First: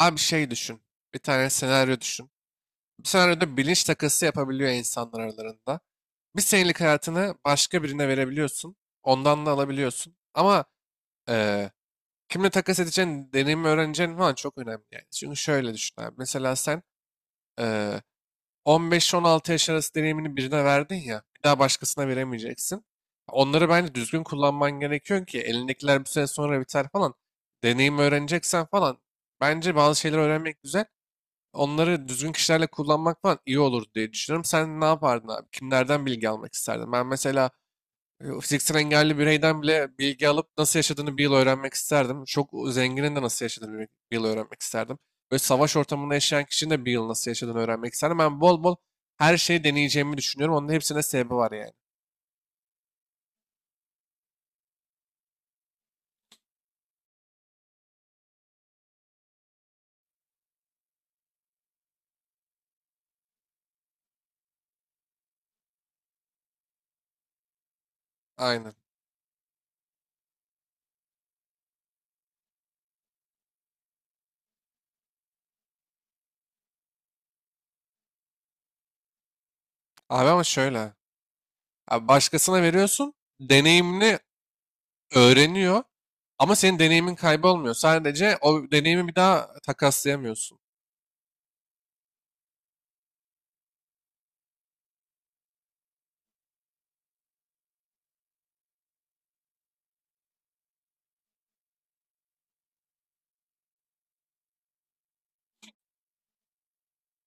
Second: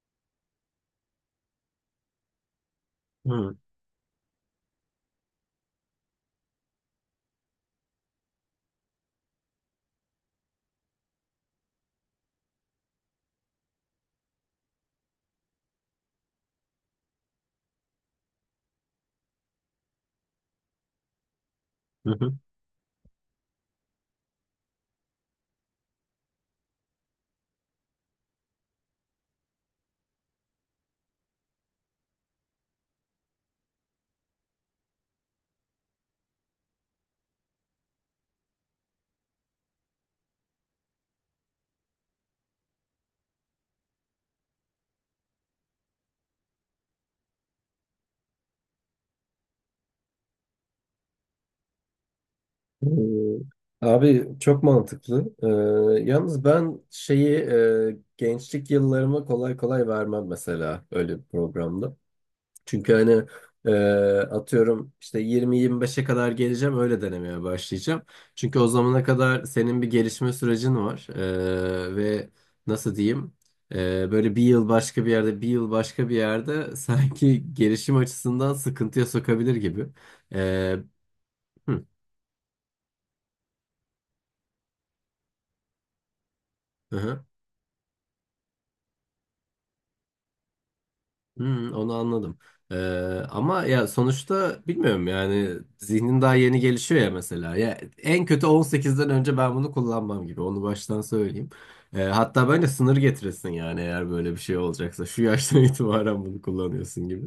Abi şey düşün. Bir tane senaryo düşün. Bu Hı, senaryoda bilinç takası yapabiliyor insanlar aralarında. Bir senelik hayatını başka birine verebiliyorsun. Ondan da alabiliyorsun. Ama eee, kimle takas edeceğin, deneyimi öğreneceğin falan çok önemli yani. Çünkü şöyle düşün abi. Mesela sen eee 15-16 yaş arası deneyimini birine verdin ya. Bir daha başkasına hı, hı. veremeyeceksin. Onları bence düzgün kullanman gerekiyor ki elindekiler bir süre sonra biter falan. Deneyimi öğreneceksen falan. Bence bazı şeyler öğrenmek güzel, onları düzgün kişilerle kullanmak falan iyi olur diye düşünüyorum. Sen ne yapardın abi? Kimlerden bilgi almak isterdin? Ben mesela fiziksel engelli bireyden bile bilgi alıp nasıl yaşadığını bir yıl öğrenmek isterdim. Çok zenginin de nasıl yaşadığını bir yıl öğrenmek isterdim. Böyle savaş ortamında yaşayan kişinin de bir yıl nasıl yaşadığını öğrenmek isterdim. Ben bol bol her şeyi deneyeceğimi düşünüyorum. Onun hepsine sebebi var yani. Abi çok mantıklı. Yalnız ben şeyi gençlik yıllarıma kolay kolay vermem mesela öyle bir programda. Çünkü hani e, atıyorum işte yirmi 25'e kadar geleceğim, öyle denemeye başlayacağım. Çünkü o Aynen. zamana kadar senin bir gelişme sürecin var. Ve nasıl diyeyim, böyle bir yıl başka bir yerde, bir yıl başka bir yerde sanki gelişim açısından sıkıntıya sokabilir gibi. Abi ama Ee, şöyle. hı, Abi başkasına veriyorsun. Deneyimini öğreniyor. Ama senin hı. deneyimin Hı. kaybolmuyor. Sadece o deneyimi bir daha takaslayamıyorsun. Hmm, onu anladım. Ee, Ama ya sonuçta bilmiyorum yani, zihnin daha yeni gelişiyor ya mesela. Ya en kötü 18'den önce ben bunu kullanmam gibi. Onu baştan söyleyeyim. Hatta bence sınır getirirsin yani, eğer böyle bir şey olacaksa. Şu yaştan itibaren bunu kullanıyorsun gibi.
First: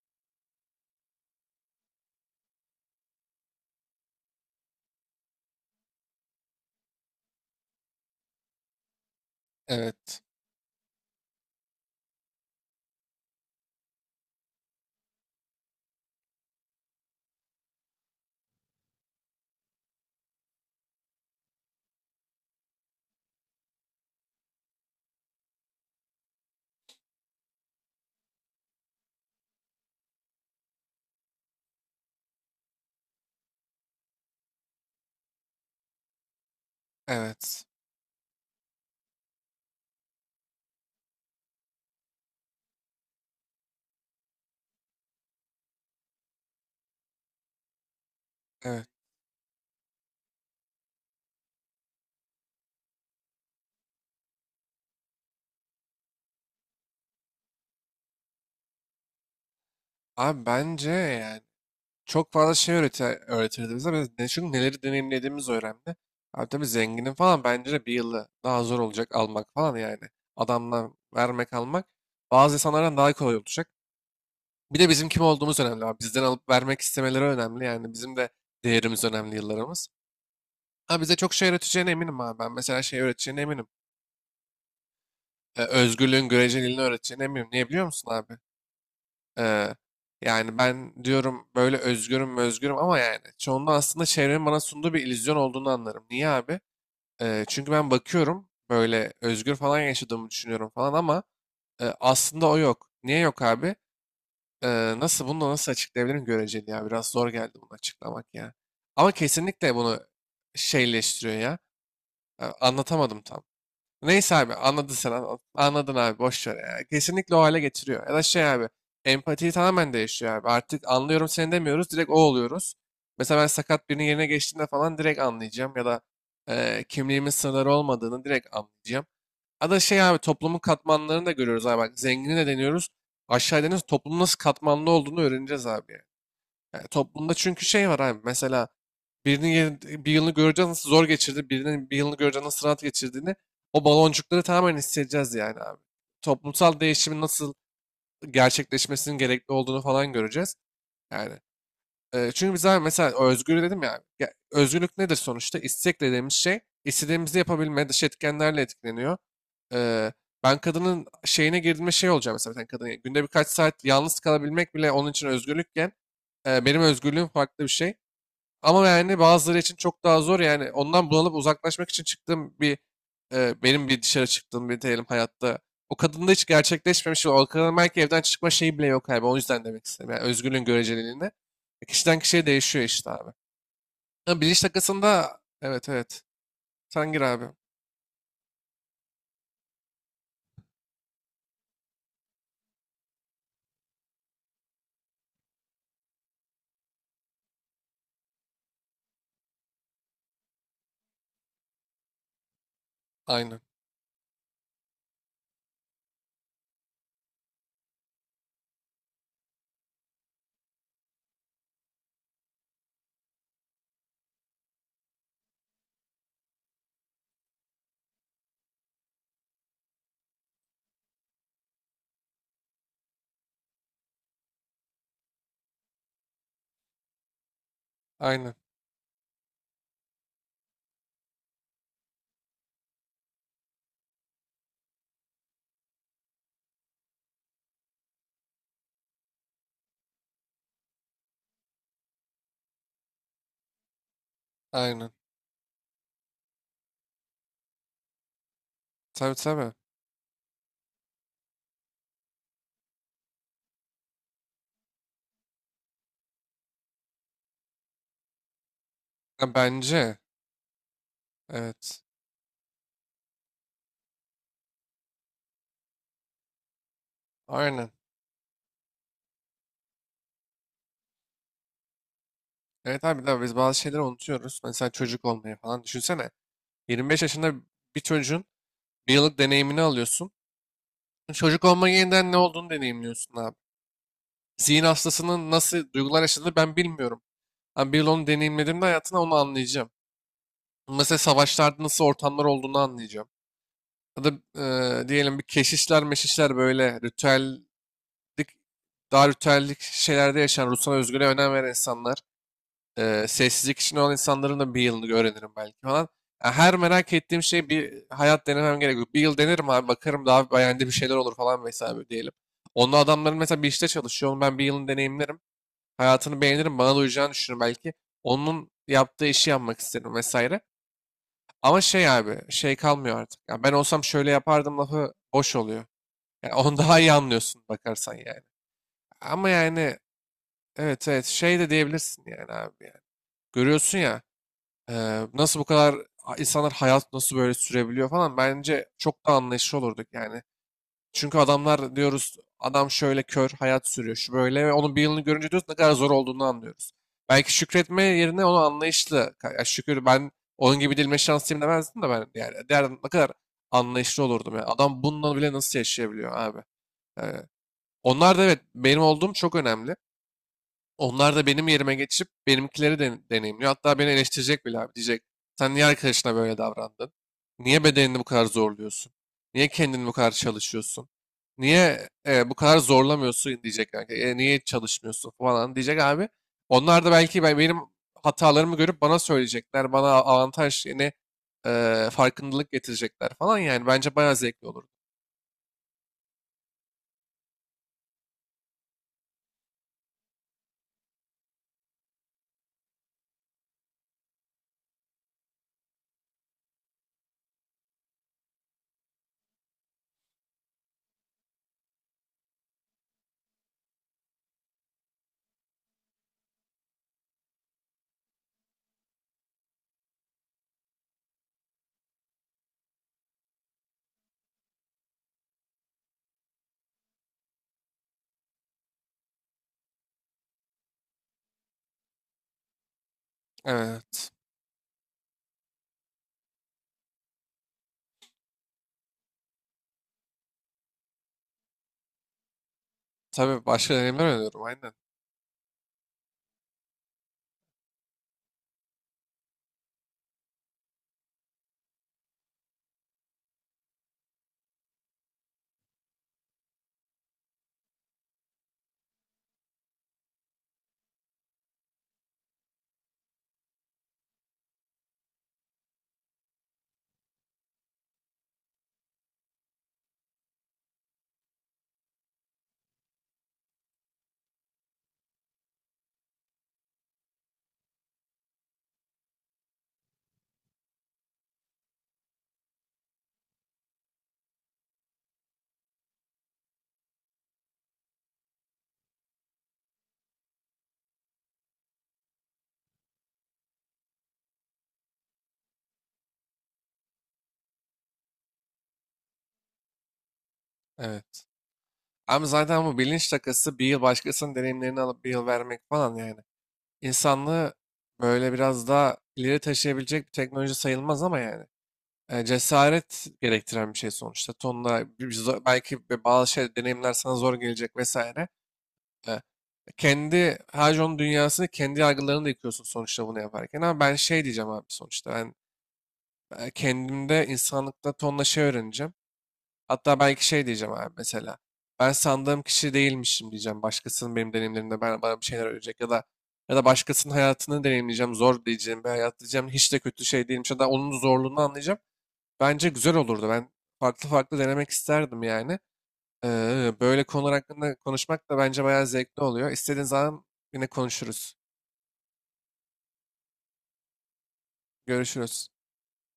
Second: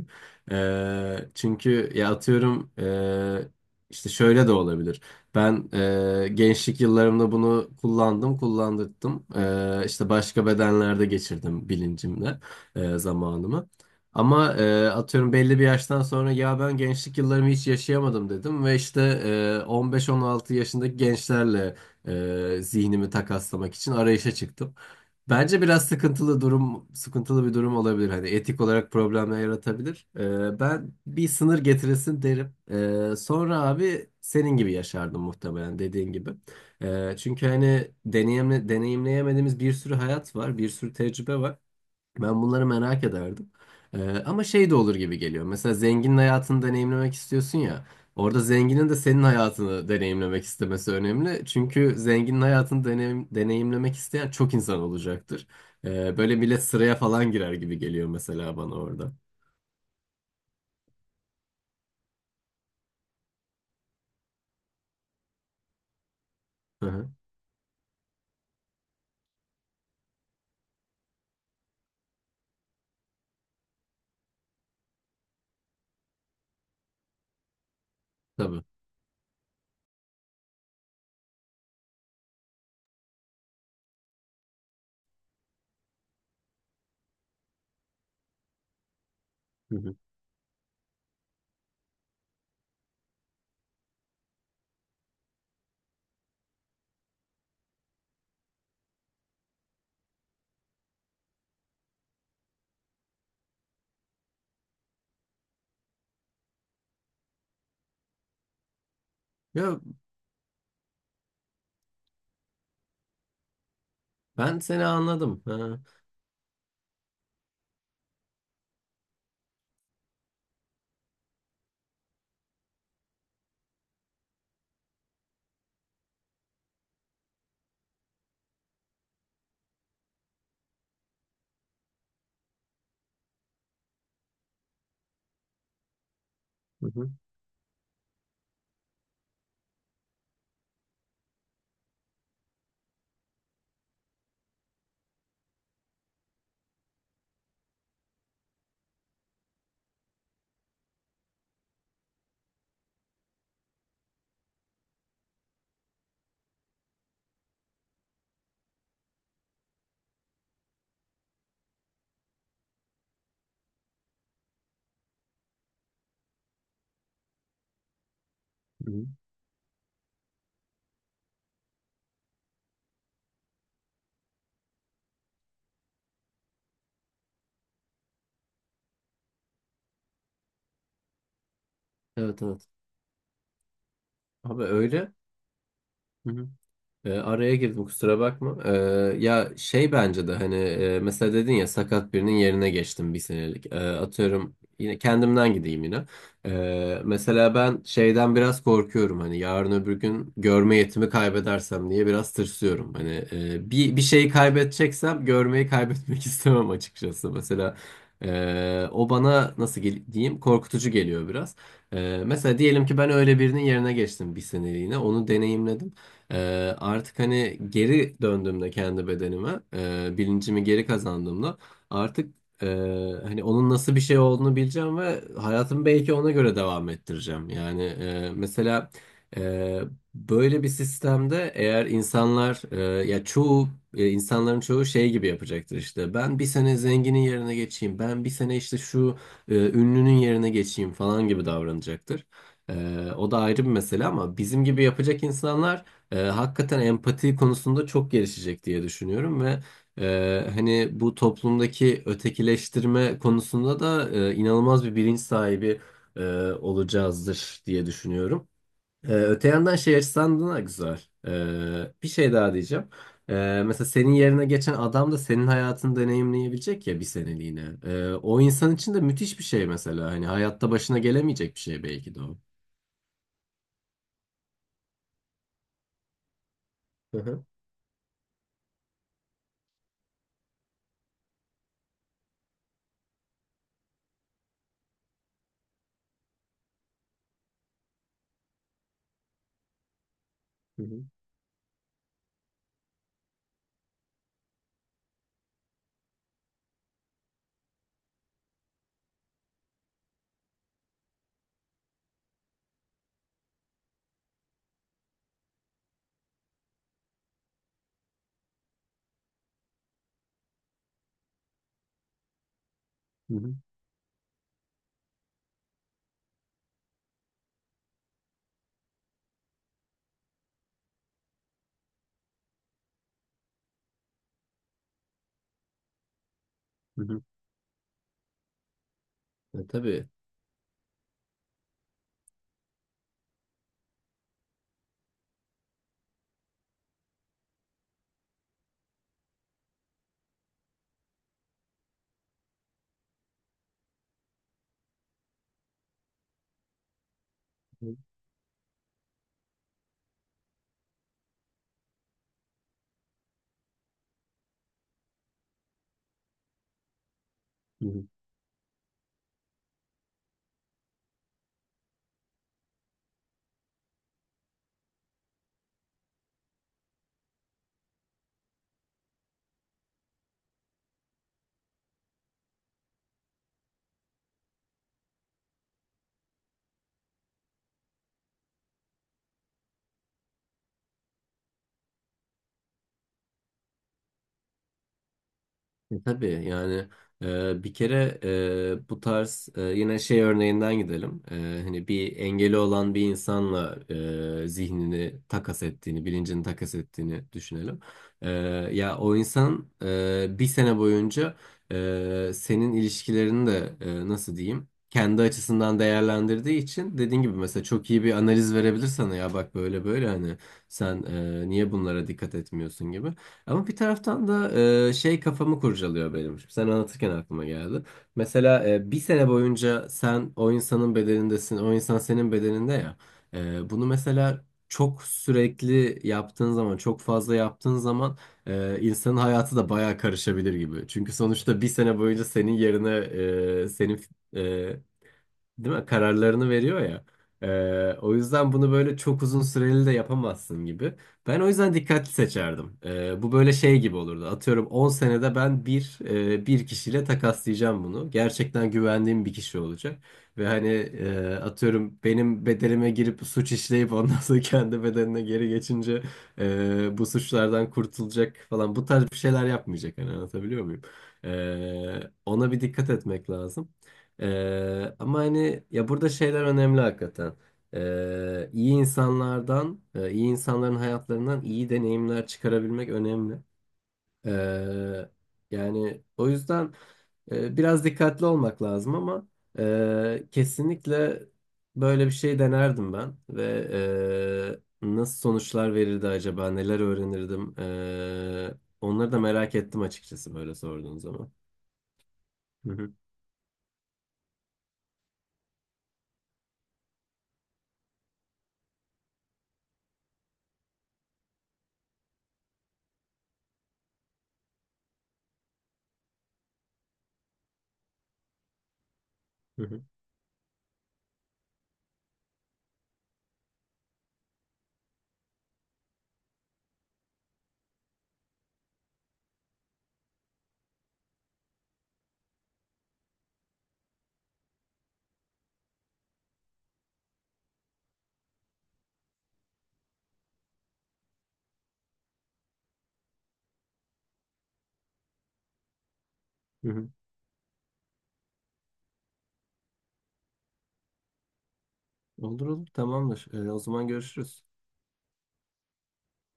Çünkü ya atıyorum, işte şöyle de olabilir. Ben gençlik yıllarımda bunu kullandım, kullandırdım. İşte Evet, başka bedenlerde geçirdim bilincimle zamanımı. Ama atıyorum belli bir yaştan sonra ya ben gençlik yıllarımı hiç yaşayamadım dedim ve işte 15-16 yaşındaki gençlerle zihnimi takaslamak için arayışa çıktım. Bence biraz sıkıntılı bir durum olabilir. Hani etik olarak problemler yaratabilir. Ben bir sınır getirilsin derim. Sonra abi senin gibi yaşardım muhtemelen, dediğin gibi. Çünkü evet, hani deneyimleyemediğimiz bir sürü hayat var, bir sürü tecrübe var. Ben bunları merak ederdim. Ama şey de olur gibi geliyor. Mesela zenginin hayatını deneyimlemek istiyorsun ya. Orada evet. zenginin de senin hayatını deneyimlemek istemesi önemli. Çünkü zenginin hayatını deneyimlemek isteyen çok insan olacaktır. Böyle millet sıraya falan girer gibi geliyor mesela bana orada. Abi bence yani çok fazla şey öğretir, öğretirdi bize. Biz ne, çünkü neleri deneyimlediğimiz önemli. Abi tabii Hı hı, zenginin falan bence de bir yılı daha zor olacak almak falan yani. Adamdan vermek almak bazı insanlardan daha kolay olacak. Bir de bizim kim olduğumuz önemli abi. Bizden alıp vermek istemeleri önemli. Yani bizim de tabii. değerimiz önemli, yıllarımız. Ha, bize çok şey öğreteceğine eminim abi. Ben mesela şey öğreteceğine eminim. Özgürlüğün göreceliliğini öğreteceğine eminim. Niye biliyor musun abi? Ee, Hı hı. Yani ben diyorum böyle özgürüm özgürüm ama yani çoğunda aslında çevrenin bana sunduğu bir illüzyon olduğunu anlarım. Niye abi? Çünkü ben bakıyorum böyle özgür falan yaşadığımı düşünüyorum falan ama aslında o yok. Niye yok abi? Nasıl bunu da nasıl açıklayabilirim, göreceli ya. Biraz zor geldi bunu açıklamak ya. Ama kesinlikle Ya, bunu şeyleştiriyor ya. Anlatamadım tam. Neyse abi, ben seni anladın sen, anladım. Ha. anladın abi, boş ver ya. Kesinlikle o hale getiriyor. Ya da şey abi, empatiyi tamamen değişiyor abi. Artık anlıyorum seni demiyoruz, direkt o oluyoruz. Mesela ben sakat birinin yerine geçtiğinde falan direkt anlayacağım ya da kimliğimin sınırları olmadığını direkt anlayacağım. Ya da şey abi, toplumun katmanlarını da görüyoruz abi, bak zengini de deniyoruz. Aşağı deniyoruz, toplumun nasıl katmanlı olduğunu öğreneceğiz abi. Yani Hı hı, toplumda çünkü şey var abi. Mesela birinin bir yılını göreceğiz nasıl zor geçirdi, birinin bir yılını göreceğiz nasıl rahat geçirdiğini, o baloncukları tamamen hissedeceğiz yani abi. Toplumsal değişimin nasıl gerçekleşmesinin gerekli olduğunu falan göreceğiz. Yani çünkü biz abi mesela özgür dedim ya, ya özgürlük nedir sonuçta? İstek dediğimiz şey, istediğimizi yapabilme, dış etkenlerle etkileniyor. Ee, Ben kadının şeyine girdiğimde şey olacağım mesela, bir tane kadın. Günde birkaç saat yalnız kalabilmek bile onun için özgürlükken benim özgürlüğüm farklı bir şey. Ama hı hı. yani bazıları için çok daha zor yani, ondan bunalıp uzaklaşmak için çıktığım bir benim bir dışarı çıktığım bir diyelim hayatta. O kadında hiç gerçekleşmemiş. O kadının belki evden çıkma şeyi bile yok abi. O yüzden demek istedim. Yani özgürlüğün göreceliliğinde. Kişiden Evet kişiye evet. değişiyor işte abi. Ha, bilinç Abi öyle. takasında evet evet. Hı hı. Sen gir abi. Araya girdim, kusura bakma. Ya şey, bence de hani mesela dedin ya, sakat birinin yerine geçtim bir senelik. Atıyorum yine kendimden gideyim yine. Mesela ben şeyden biraz korkuyorum, hani yarın öbür gün görme yetimi kaybedersem diye biraz tırsıyorum. Hani Aynen. Bir şeyi kaybedeceksem görmeyi kaybetmek istemem açıkçası. Mesela o bana nasıl diyeyim, korkutucu geliyor biraz. Mesela diyelim ki ben öyle birinin yerine geçtim bir seneliğine, onu deneyimledim. Artık hani geri döndüğümde kendi bedenime, bilincimi geri kazandığımda artık e, hani onun nasıl bir şey olduğunu bileceğim ve hayatımı belki ona göre devam ettireceğim. Yani Aynen. mesela e, böyle bir sistemde eğer insanlar ya çoğu, insanların çoğu şey gibi yapacaktır işte. Ben bir sene zenginin yerine geçeyim, ben bir sene işte şu ünlünün yerine geçeyim falan gibi davranacaktır. O da ayrı bir mesele ama bizim gibi Aynen. yapacak insanlar hakikaten empati konusunda çok gelişecek diye Tabii düşünüyorum ve tabii. Hani bu toplumdaki ötekileştirme konusunda da inanılmaz bir bilinç sahibi e, olacağızdır diye düşünüyorum. Ha, Öte yandan şey bence. açısından da güzel. Evet. Bir şey daha diyeceğim. Mesela senin yerine geçen adam da senin hayatını deneyimleyebilecek ya, bir seneliğine. Aynen. O insan için de müthiş bir şey mesela. Hani hayatta başına gelemeyecek bir şey belki de o. Evet abi, de biz bazı şeyleri unutuyoruz. Mesela çocuk olmayı falan. Düşünsene. Hı 25 hı, yaşında bir çocuğun bir yıllık deneyimini alıyorsun. Çocuk olma yeniden ne olduğunu deneyimliyorsun abi. Zihin hastasının nasıl duygular yaşadığını ben bilmiyorum. Ama bir yıl onu deneyimlediğimde hayatına onu anlayacağım. hı hı, Mesela savaşlarda nasıl ortamlar olduğunu anlayacağım. Ya da diyelim bir keşişler meşişler böyle ritüellik, daha ritüellik şeylerde yaşayan, ruhsal özgürlüğe önem veren insanlar. Sessizlik içinde olan insanların da bir yılını öğrenirim belki falan. Ya, her merak ettiğim şey bir hayat denemem gerekiyor. Bir yıl denerim abi, bakarım daha beğendiğim bir şeyler olur falan vesaire diyelim. Onunla hı adamların hı, mesela bir işte çalışıyor. Onu ben bir yılını deneyimlerim. Hayatını beğenirim. Bana da uyacağını düşünürüm belki. Onun yaptığı işi yapmak isterim vesaire. Ama şey abi, şey kalmıyor artık. Ya ben olsam şöyle yapardım lafı boş oluyor. Yani onu daha hı iyi hı. anlıyorsun bakarsan yani. Ama yani Tabii. evet evet şey de diyebilirsin yani abi yani. Görüyorsun ya. Nasıl bu kadar, insanlar hayat nasıl böyle sürebiliyor falan, bence çok da anlayışlı olurduk yani. Çünkü adamlar diyoruz, adam şöyle kör hayat sürüyor, şu böyle, ve onun bir yılını görünce diyoruz ne kadar zor olduğunu anlıyoruz. Belki Hı şükretme yerine onu anlayışlı ya, şükür ben onun gibi dilime şanslıyım demezdim de ben, yani derdim ne kadar anlayışlı olurdum ya. Adam bununla bile nasıl yaşayabiliyor abi. Eee, hı. Onlar da evet, benim olduğum çok önemli. Onlar da benim yerime geçip benimkileri de deneyimliyor. Hatta beni eleştirecek bile abi. Diyecek, sen niye arkadaşına böyle davrandın? Niye bedenini bu kadar zorluyorsun? Niye kendini bu kadar çalışıyorsun? Niye bu kadar zorlamıyorsun diyecek kanka. Niye çalışmıyorsun falan diyecek abi. Onlar da belki benim hatalarımı görüp bana söyleyecekler. Bana avantaj, yine farkındalık getirecekler falan. Yani bence bayağı zevkli olur. Tabii yani, bir kere, bu tarz, yine şey örneğinden gidelim. Hani bir engeli olan bir insanla zihnini takas ettiğini, bilincini takas ettiğini düşünelim. E, Ya o insan bir sene boyunca senin ilişkilerini de, nasıl diyeyim? Kendi açısından değerlendirdiği için dediğin gibi mesela çok iyi bir analiz verebilir sana, ya bak böyle böyle hani sen niye bunlara dikkat etmiyorsun gibi. Ama bir taraftan da şey kafamı kurcalıyor benim. Şimdi sen anlatırken aklıma geldi. Mesela bir sene boyunca sen o insanın bedenindesin, o insan senin bedeninde ya. Bunu Evet. mesela çok sürekli yaptığın zaman, çok fazla yaptığın zaman insanın hayatı da bayağı karışabilir gibi. Çünkü sonuçta bir sene boyunca senin yerine Tabii başka senin, deneyimler öneriyorum e, aynen. değil mi? Kararlarını veriyor ya. O yüzden bunu böyle çok uzun süreli de yapamazsın gibi. Ben o yüzden dikkatli seçerdim. Bu böyle şey gibi olurdu. Atıyorum 10 senede ben bir kişiyle takaslayacağım bunu. Gerçekten güvendiğim bir kişi olacak. Ve hani atıyorum benim bedelime girip suç işleyip ondan sonra kendi bedenine geri geçince bu suçlardan kurtulacak falan. Bu tarz bir şeyler yapmayacak. Hani anlatabiliyor muyum? Ona bir dikkat etmek lazım. Ama hani ya, burada şeyler önemli hakikaten. İyi insanların hayatlarından iyi deneyimler çıkarabilmek önemli. Ee, Yani o yüzden biraz dikkatli olmak lazım ama kesinlikle böyle bir şey denerdim ben ve nasıl sonuçlar verirdi acaba, neler öğrenirdim? Onları da merak ettim açıkçası böyle sorduğun zaman. Evet. Ama Hı zaten hı, bu bilinç takası bir yıl başkasının deneyimlerini alıp bir yıl vermek falan yani. İnsanlığı böyle biraz daha ileri taşıyabilecek bir teknoloji sayılmaz ama yani. Cesaret gerektiren bir şey sonuçta. Tonla belki bazı şey deneyimler sana zor gelecek vesaire. E, hı hı, Kendi Hajon dünyasını, kendi yargılarını da yıkıyorsun sonuçta bunu yaparken. Ama ben şey diyeceğim abi sonuçta. Ben kendimde, insanlıkta tonla şey öğreneceğim. Hatta belki şey diyeceğim abi mesela. Ben sandığım kişi değilmişim diyeceğim. Başkasının benim deneyimlerimde bana bir şeyler öğretecek, ya da başkasının hayatını deneyimleyeceğim. Zor diyeceğim bir hayat diyeceğim. Hiç de kötü şey değilmiş ya da onun zorluğunu anlayacağım. Bence güzel olurdu. Ben farklı farklı denemek isterdim yani. hı hı. Böyle konular hakkında konuşmak da bence bayağı zevkli oluyor. İstediğin zaman yine konuşuruz. Olur olur, tamamdır. O zaman görüşürüz. Görüşürüz.